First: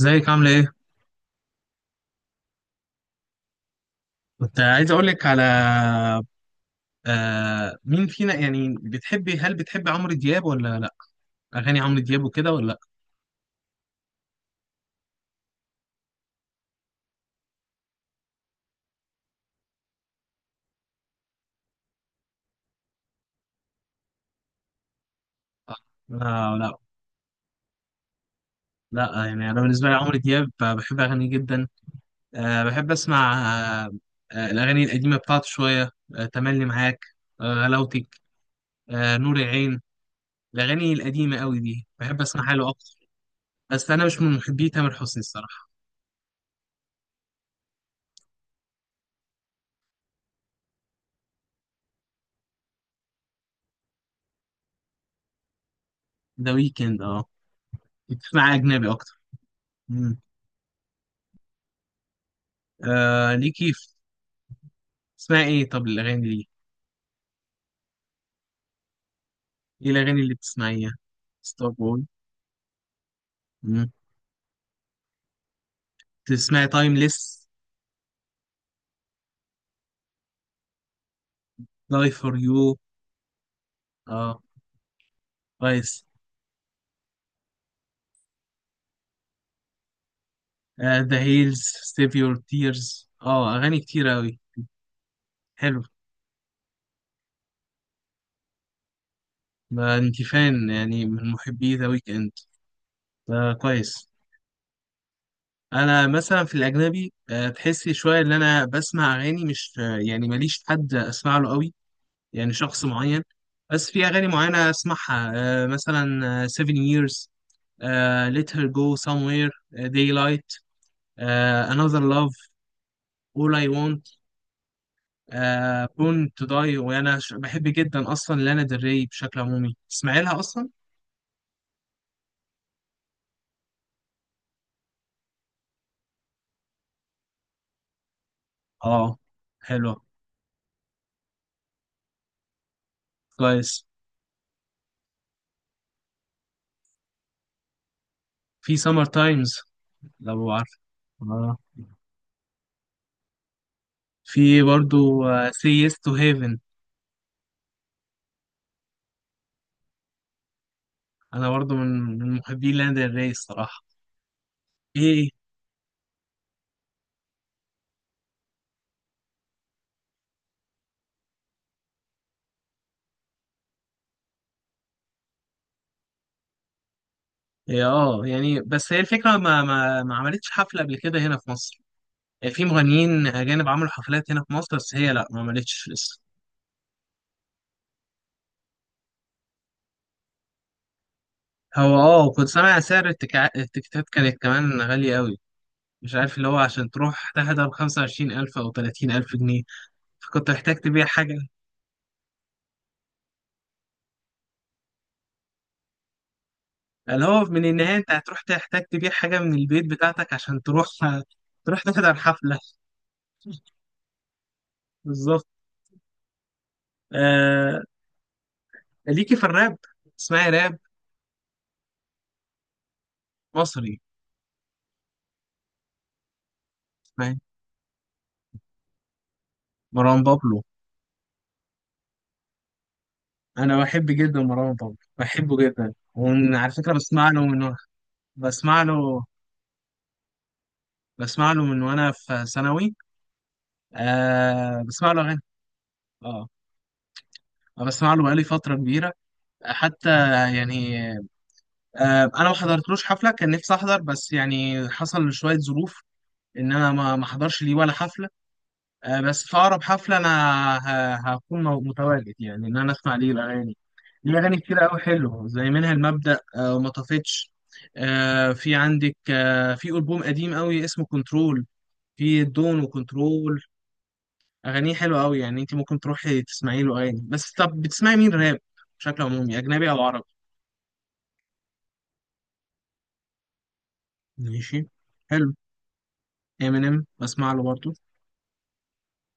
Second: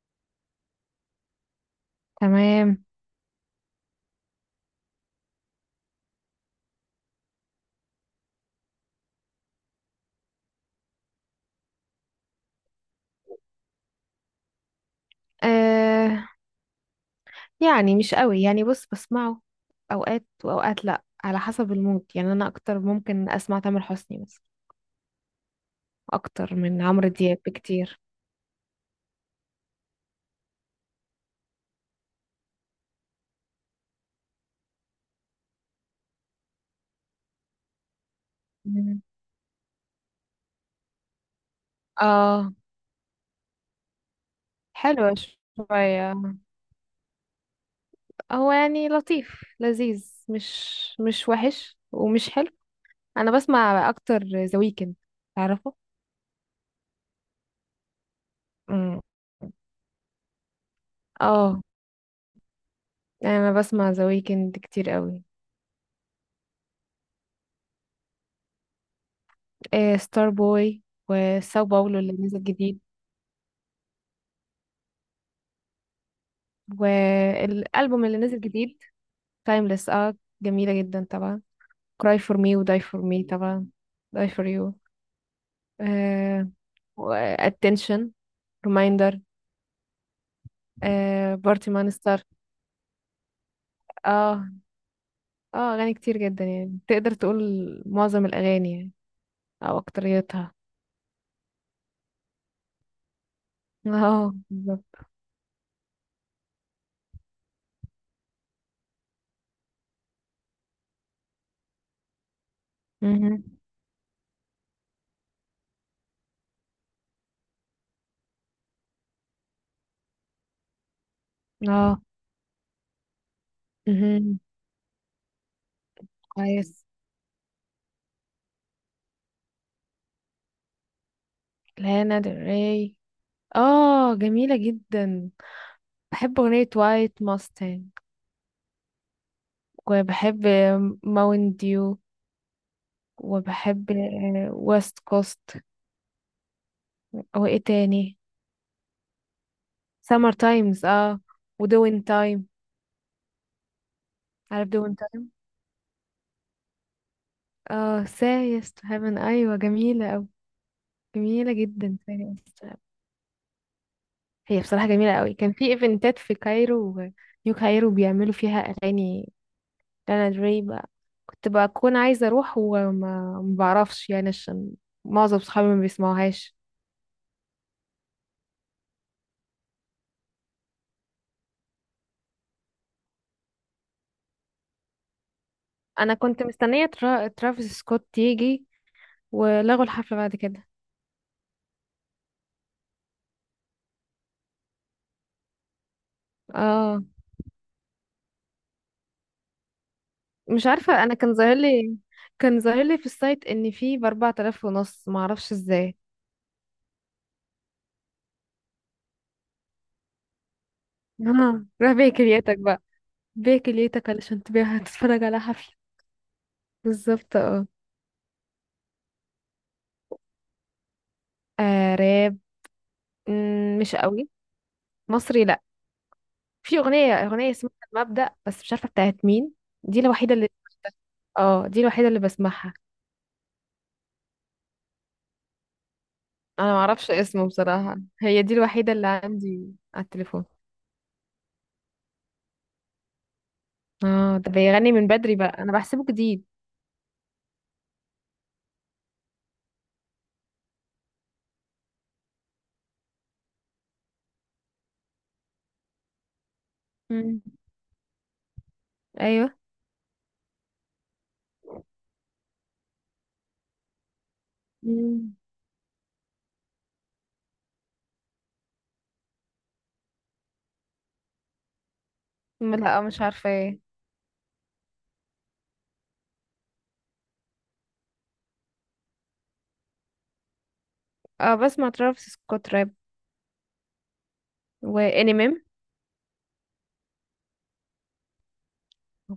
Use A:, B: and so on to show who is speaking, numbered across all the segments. A: ازيك عاملة ايه؟
B: تمام.
A: كنت عايز اقولك على. مين فينا، يعني هل بتحبي عمرو دياب ولا لا؟ اغاني عمرو دياب وكده ولا لا؟
B: آه، يعني مش قوي. يعني بص، بسمعه اوقات واوقات، لا على حسب المود. يعني انا اكتر ممكن اسمع تامر حسني مثلا
A: لا،
B: اكتر
A: لا،
B: من عمرو دياب بكتير.
A: لا، يعني انا بالنسبة لي عمرو دياب، بحب اغانيه جدا. آه، بحب اسمع. آه الاغاني القديمة بتاعته شوية، تملي معاك، غلاوتك،
B: مم.
A: نور العين. الاغاني القديمة قوي دي بحب
B: اه،
A: اسمعها له اكتر. بس انا مش من محبي تامر
B: حلوة
A: حسني الصراحة.
B: شوية. هو يعني لطيف لذيذ. مش وحش ومش حلو. انا بسمع اكتر ذا ويكند، تعرفه؟
A: ده ويكند، اه. بتسمع اجنبي
B: مم.
A: اكتر. مم.
B: اه، انا
A: ليكي.
B: بسمع ذا ويكند كتير قوي.
A: اسمها ايه طب الاغاني دي؟ ايه
B: آه،
A: الاغاني
B: ستار
A: اللي
B: بوي
A: بتسمعيها؟
B: وساو
A: ستار
B: باولو
A: بوي.
B: اللي نزل جديد،
A: مم. تسمعي تايمليس؟
B: والالبوم اللي نزل جديد تايمليس. اه، جميله جدا طبعا.
A: لاي
B: cry
A: فور
B: for me
A: يو؟
B: و die for me طبعا. die
A: اه،
B: for you.
A: كويس.
B: آه، و attention، reminder.
A: ذا
B: آه،
A: هيلز،
B: party
A: سيف
B: monster.
A: يور تيرز، اه اغاني كتير اوي.
B: اه، اه،
A: حلو.
B: اغاني كتير جدا، يعني تقدر تقول معظم الاغاني، يعني او
A: ما انت
B: اكتريتها.
A: فان يعني، من محبي ذا ويك اند. كويس.
B: اه، بالظبط.
A: انا مثلا في الاجنبي، تحسي شويه ان انا بسمع اغاني مش، يعني ماليش حد اسمع له قوي، يعني شخص معين.
B: مهم.
A: بس في اغاني معينه اسمعها، مثلا 7 years, Let Her Go Somewhere, Daylight, Another
B: اه.
A: Love, All I Want,
B: مهم.
A: Born to Die.
B: كويس.
A: وأنا بحب جدا أصلا لانا ديل ري، بشكل عمومي تسمعي لها أصلا؟
B: لانا ديل ري، اه، جميله جدا. بحب اغنيه وايت ماستنج،
A: آه، حلوة.
B: وبحب ماون ديو،
A: كويس.
B: وبحب ويست كوست. او ايه تاني؟
A: في Summer Times،
B: سمر
A: لو عارف.
B: تايمز، اه.
A: آه.
B: ودوين تايم،
A: في
B: عارف دوين
A: برضو
B: تايم.
A: Say Yes to Heaven.
B: اه، سايس تو هيفن، ايوه، جميله أوي،
A: أنا
B: جميله
A: برضو
B: جدا
A: من
B: سايس to
A: محبين
B: Heaven.
A: لانا ديل ري الصراحة.
B: هي بصراحه جميله
A: إيه.
B: أوي. كان في ايفنتات في كايرو، نيو كايرو بيعملوا فيها اغاني لانا دري بقى. كنت بكون عايزه اروح وما ما بعرفش يعني عشان معظم صحابي ما بيسمعوهاش.
A: إيه، اه، يعني بس هي الفكرة ما عملتش حفلة قبل كده هنا في مصر. في مغنيين أجانب عملوا حفلات هنا في مصر، بس هي لأ، ما عملتش
B: انا
A: لسه.
B: كنت مستنيه ترافيس سكوت يجي، ولغوا الحفله بعد كده.
A: هو اه، وكنت سامع سعر التيكتات كانت كمان غالية أوي. مش عارف اللي هو عشان
B: اه،
A: تروح تحضر 25,000 أو 30,000 جنيه، فكنت
B: مش
A: محتاج
B: عارفة.
A: تبيع
B: انا كان
A: حاجة.
B: ظاهر لي كان ظاهر لي في السايت ان في بـ4500، معرفش ازاي.
A: اللي هو من النهاية أنت هتروح تحتاج تبيع حاجة من البيت بتاعتك عشان تروح
B: اه،
A: تروح
B: روح بيع
A: تحضر حفلة.
B: كليتك بقى. بيع كليتك علشان تبيعها تتفرج على
A: بالظبط.
B: حفلة. بالظبط، اه.
A: آه... ليكي في الراب؟ اسمعي راب
B: آه، راب. مش
A: مصري؟
B: قوي. مصري لا. في اغنية
A: اسمعي
B: اغنية اسمها المبدأ بس مش عارفة بتاعت مين. دي
A: مروان
B: الوحيدة اللي.
A: بابلو.
B: اه، دي الوحيدة اللي بسمعها.
A: أنا بحب جدا مروان بابلو، بحبه جدا. وعلى
B: انا
A: فكرة
B: معرفش اسمه بصراحة، هي دي
A: بسمع
B: الوحيدة اللي
A: له
B: عندي على التليفون.
A: بسمع له من وانا في ثانوي.
B: اه، ده
A: آه
B: بيغني من
A: بسمع له
B: بدري
A: اغاني.
B: بقى، انا بحسبه جديد.
A: اه بسمع له بقالي فتره كبيره حتى، يعني. آه، انا ما حضرتلوش حفله، كان نفسي احضر بس يعني حصل شويه ظروف ان انا ما
B: مم.
A: احضرش ليه ولا حفله. آه بس
B: ايوه.
A: في اقرب حفله انا هكون متواجد، يعني ان انا اسمع ليه الاغاني. ليه اغاني كتير قوي
B: مم.
A: حلوه، زي منها المبدأ، آه وما طفتش. آه في عندك، آه في البوم قديم قوي اسمه كنترول، في دون
B: لا، مش عارفة
A: وكنترول.
B: ايه.
A: اغانيه حلوه قوي، يعني انت ممكن تروحي تسمعي له اغاني. بس طب بتسمعي مين راب بشكل عمومي، اجنبي او عربي؟
B: اه، بسمع ترافيس سكوت راب،
A: ماشي. حلو.
B: وانيميم.
A: امينيم بسمع له برضه.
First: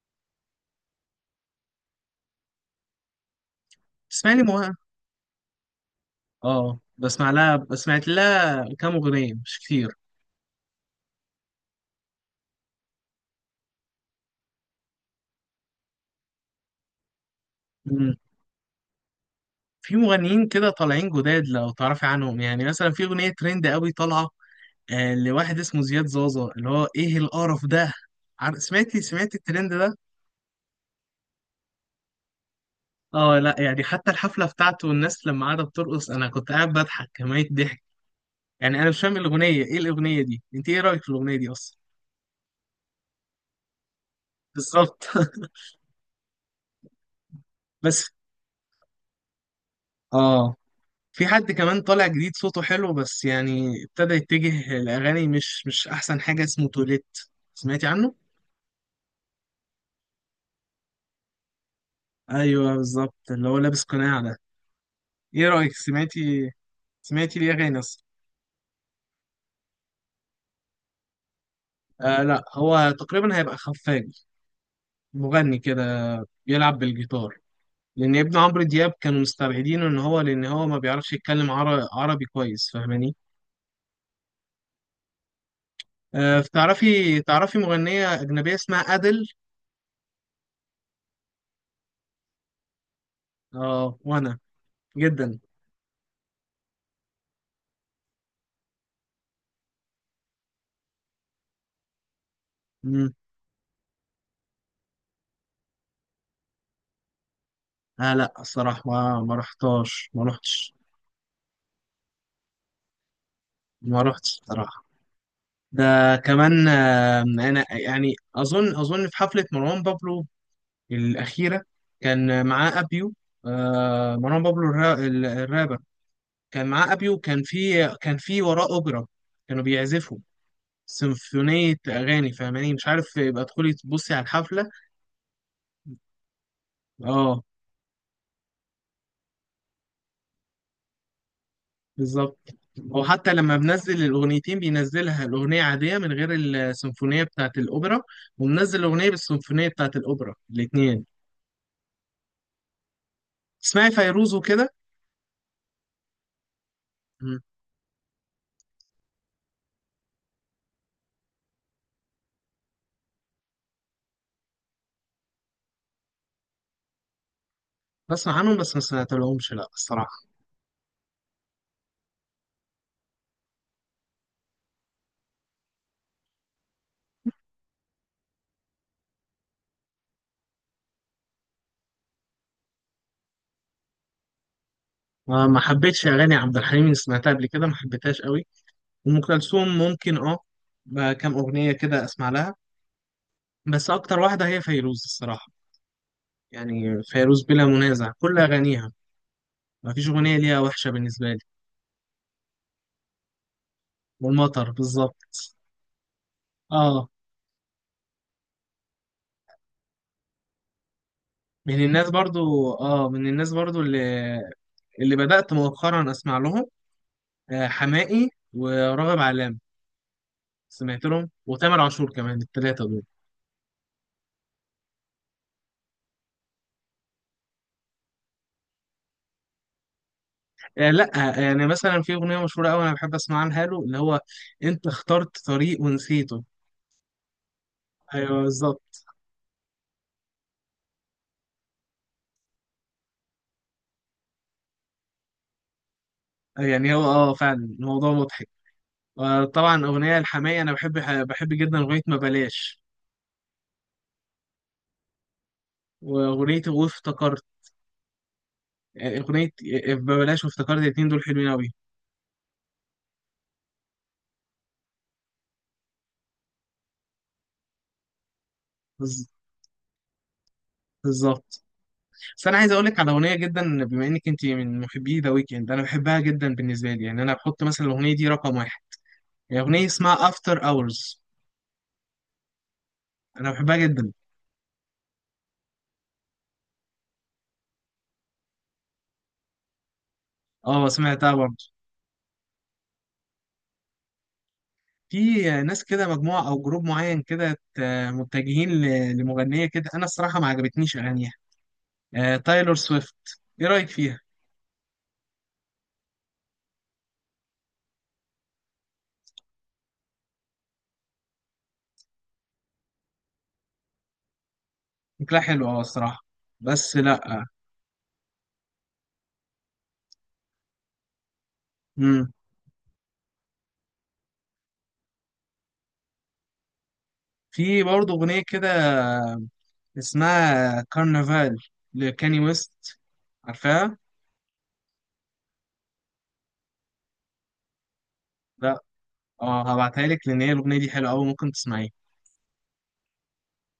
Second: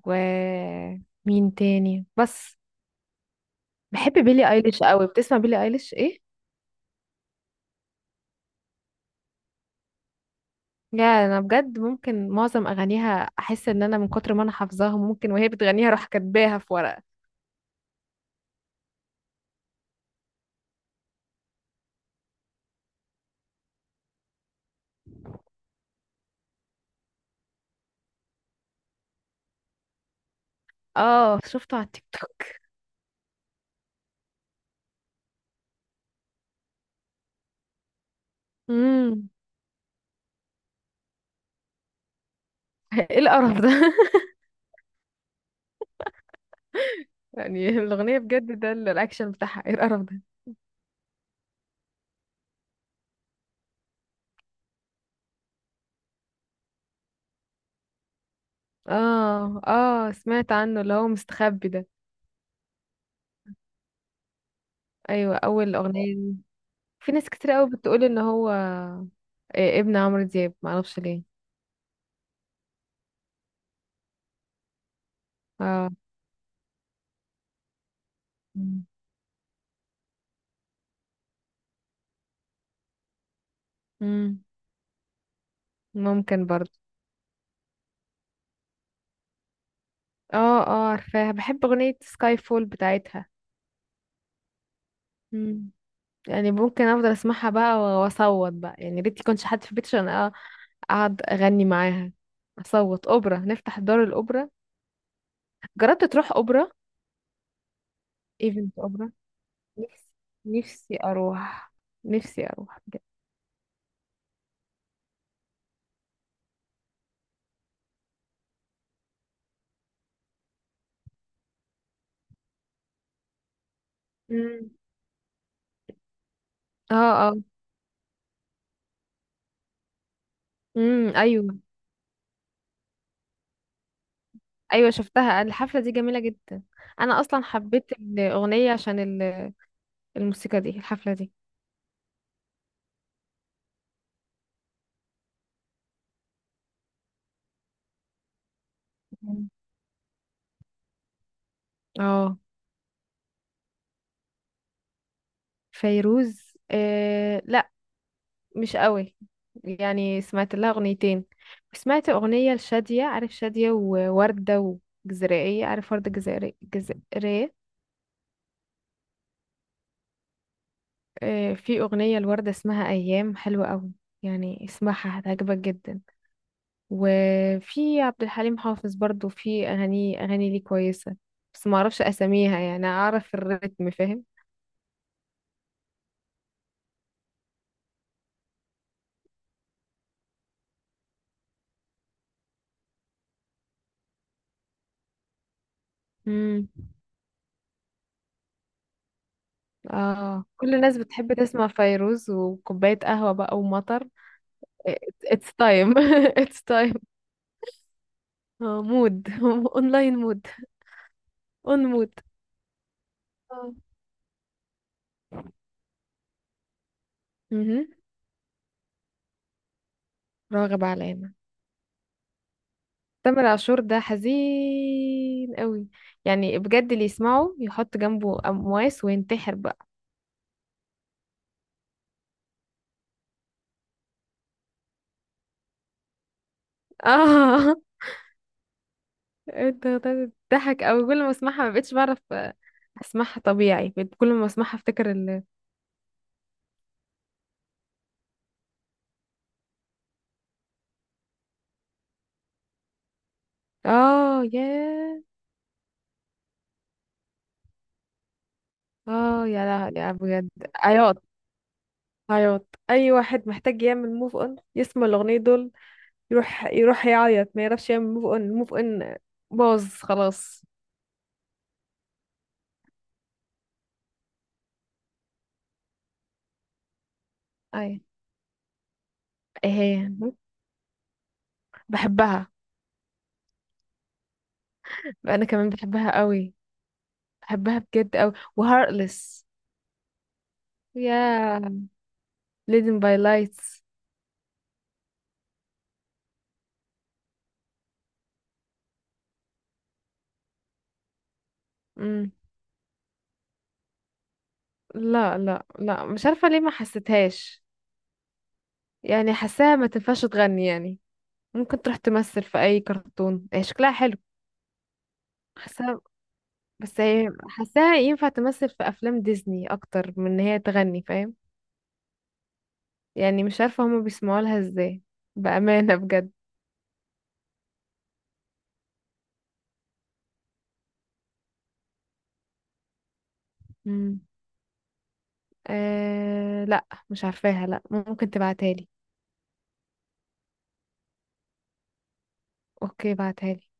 B: و مين تاني بس؟ بحب
A: تسمعي لي
B: بيلي
A: مواقع.
B: ايليش قوي. بتسمع بيلي ايليش، ايه؟
A: اه بسمع لها، سمعت لها كام اغنيه مش كتير.
B: يا، انا بجد ممكن معظم اغانيها احس ان انا من كتر ما انا حافظاها ممكن وهي بتغنيها اروح كاتباها في ورقة.
A: مم. في مغنيين كده طالعين جداد لو تعرفي عنهم، يعني مثلا في اغنيه ترند قوي طالعه، لواحد اسمه زياد زازا، اللي هو ايه القرف ده. سمعتي الترند ده؟
B: اه، شفته على التيك توك.
A: اه لا، يعني حتى الحفله بتاعته والناس لما قعدت ترقص، انا كنت قاعد بضحك كمية ضحك. يعني انا مش فاهم
B: امم
A: الاغنيه، ايه الاغنيه دي، انت ايه رايك في الاغنيه دي اصلا؟
B: ايه القرف ده؟
A: بالظبط.
B: يعني
A: بس
B: الاغنية بجد ده، الاكشن بتاعها ايه القرف ده.
A: اه، في حد كمان طالع جديد صوته حلو، بس يعني ابتدى يتجه لاغاني مش احسن حاجه، اسمه توليت. سمعتي عنه؟
B: اه، اه، سمعت عنه اللي هو مستخبي ده.
A: ايوه بالظبط، اللي هو لابس قناع ده.
B: ايوه،
A: ايه رايك،
B: اول اغنية ليه.
A: سمعتي؟
B: في ناس
A: سمعتي
B: كتير
A: ليه
B: قوي
A: اغاني اصلا؟
B: بتقول ان هو إيه ابن عمرو دياب، معرفش ليه.
A: آه لا، هو تقريبا هيبقى خفاجي، مغني كده
B: اه.
A: بيلعب بالجيتار. لان ابن عمرو
B: مم.
A: دياب كانوا مستبعدينه ان هو، لان هو ما بيعرفش يتكلم عربي كويس، فاهماني؟
B: مم.
A: آه،
B: ممكن برضه.
A: تعرفي مغنية أجنبية اسمها أدل؟
B: اه، اه، عارفاها، بحب اغنية سكاي فول بتاعتها.
A: اه. وأنا جدا.
B: مم. يعني ممكن افضل اسمعها بقى واصوت بقى، يعني ريت يكونش حد في البيت عشان اقعد اغني معاها، اصوت
A: مم.
B: اوبرا، نفتح دار الاوبرا. جربت تروح اوبرا،
A: آه لا
B: ايفنت
A: الصراحة
B: اوبرا؟
A: ما رحتهاش،
B: نفسي.
A: ما رحتش،
B: نفسي اروح. نفسي اروح بجد.
A: ما رحتش الصراحة. ده كمان آه، أنا يعني أظن في حفلة مروان بابلو الأخيرة كان معاه أبيو. آه مروان بابلو
B: مم.
A: الرابر، كان معاه
B: اه.
A: أبيو،
B: اه.
A: كان في كان في وراه أوبرا، كانوا بيعزفوا
B: امم، ايوه.
A: سيمفونية أغاني، فاهماني؟ مش عارف، يبقى تدخلي تبصي على الحفلة.
B: ايوه شفتها، الحفله دي جميله جدا. انا
A: اه
B: اصلا حبيت الاغنيه عشان الموسيقى دي، الحفلة دي.
A: بالظبط. هو حتى لما بنزل الأغنيتين بينزلها الأغنية عادية من غير السيمفونية بتاعة الأوبرا، ومنزل الأغنية
B: مم.
A: بالسيمفونية بتاعة الأوبرا الاتنين.
B: اه.
A: اسمعي فيروز وكده؟
B: فيروز؟
A: مم.
B: آه لا، مش قوي. يعني سمعت لها اغنيتين. سمعت اغنية لشادية، عارف شادية ووردة؟ وجزائرية، عارف وردة جزائرية، جزائرية.
A: بسمع عنهم بس ما سمعتلهمش لا الصراحة.
B: آه، في اغنية لوردة اسمها ايام حلوة قوي، يعني اسمعها هتعجبك جدا. وفي عبد الحليم حافظ برضو في اغاني ليه كويسة. بس ما اعرفش اساميها، يعني اعرف الريتم، فاهم؟
A: ما حبيتش أغاني عبد الحليم اللي سمعتها قبل كده، ما حبيتهاش قوي. أم كلثوم ممكن أه، بقى كام أغنية كده أسمع لها، بس أكتر واحدة هي فيروز الصراحة.
B: مم.
A: يعني فيروز بلا منازع كل أغانيها، ما فيش أغنية
B: اه،
A: ليها
B: كل
A: وحشة
B: الناس
A: بالنسبة
B: بتحب
A: لي.
B: تسمع فيروز وكوباية قهوة بقى ومطر.
A: والمطر
B: it's
A: بالظبط.
B: time it's time.
A: اه
B: اه، مود. اونلاين مود.
A: من
B: اون
A: الناس
B: مود.
A: برضو، اه من الناس
B: اه.
A: برضو اللي، اللي بدأت مؤخرا اسمع لهم، آه
B: مهم.
A: حماقي وراغب علام.
B: راغب
A: سمعت لهم
B: علامة.
A: وتامر عاشور كمان، الثلاثه دول.
B: تامر عاشور ده حزين قوي، يعني بجد اللي يسمعه يحط جنبه أمواس وينتحر بقى.
A: آه لا. آه، يعني مثلا في اغنيه مشهوره قوي انا بحب اسمعها له اللي هو انت اخترت طريق ونسيته.
B: اه،
A: ايوه بالظبط.
B: انت بتضحك قوي كل ما اسمعها. ما بقتش بعرف اسمعها طبيعي، بقيت كل ما اسمعها افتكر.
A: آه، يعني هو اه فعلا الموضوع مضحك. آه طبعا اغنيه الحماقي انا بحب، بحب جدا اغنيه ما بلاش،
B: اه، ياه.
A: واغنيه وافتكرت. آه،
B: اه
A: اغنيه
B: يا،
A: آه،
B: لا يا
A: ما بلاش
B: بجد.
A: وافتكرت، الاتنين دول
B: عياط.
A: حلوين قوي.
B: عياط، اي واحد محتاج يعمل موف اون يسمع الاغنيه دول. يروح يروح يعيط، ما يعرفش يعمل موف اون. الموف اون باظ خلاص.
A: بالظبط. بس انا عايز اقول لك على اغنيه، جدا بما انك انت من محبي ذا ويكند، انا بحبها جدا بالنسبه لي، يعني انا بحط مثلا
B: اي،
A: الاغنيه دي رقم واحد. هي
B: ايه؟
A: اغنيه
B: هي،
A: اسمها افتر اورز،
B: بحبها.
A: انا بحبها جدا.
B: انا كمان بحبها قوي، بحبها بجد قوي. وهارتلess.
A: اه سمعتها برضه.
B: يا، leading by lights.
A: في ناس كده مجموعه او جروب معين كده متجهين لمغنيه كده، انا الصراحه ما عجبتنيش اغانيها.
B: مم.
A: آه، تايلور سويفت، ايه رايك فيها؟
B: لا لا لا، مش عارفه ليه، ما حسيتهاش. يعني حاساها ما تنفعش تغني يعني. ممكن تروح تمثل في اي كرتون، هي شكلها حلو.
A: شكلها حلو اه
B: حاساها.
A: الصراحه، بس
B: بس هي
A: لا.
B: حاساها ينفع تمثل في افلام ديزني اكتر من ان هي تغني، فاهم؟
A: امم.
B: يعني مش عارفه هما بيسمعوا لها ازاي بامانه بجد.
A: في برضه اغنيه كده اسمها كارنفال لكاني ويست، عارفاها؟
B: مم. أه لا، مش عارفاها لا، ممكن تبعتها لي.
A: اه هبعتها لك لان هي الاغنيه دي حلوه قوي، ممكن تسمعيها.
B: اوكي، بعتها لي.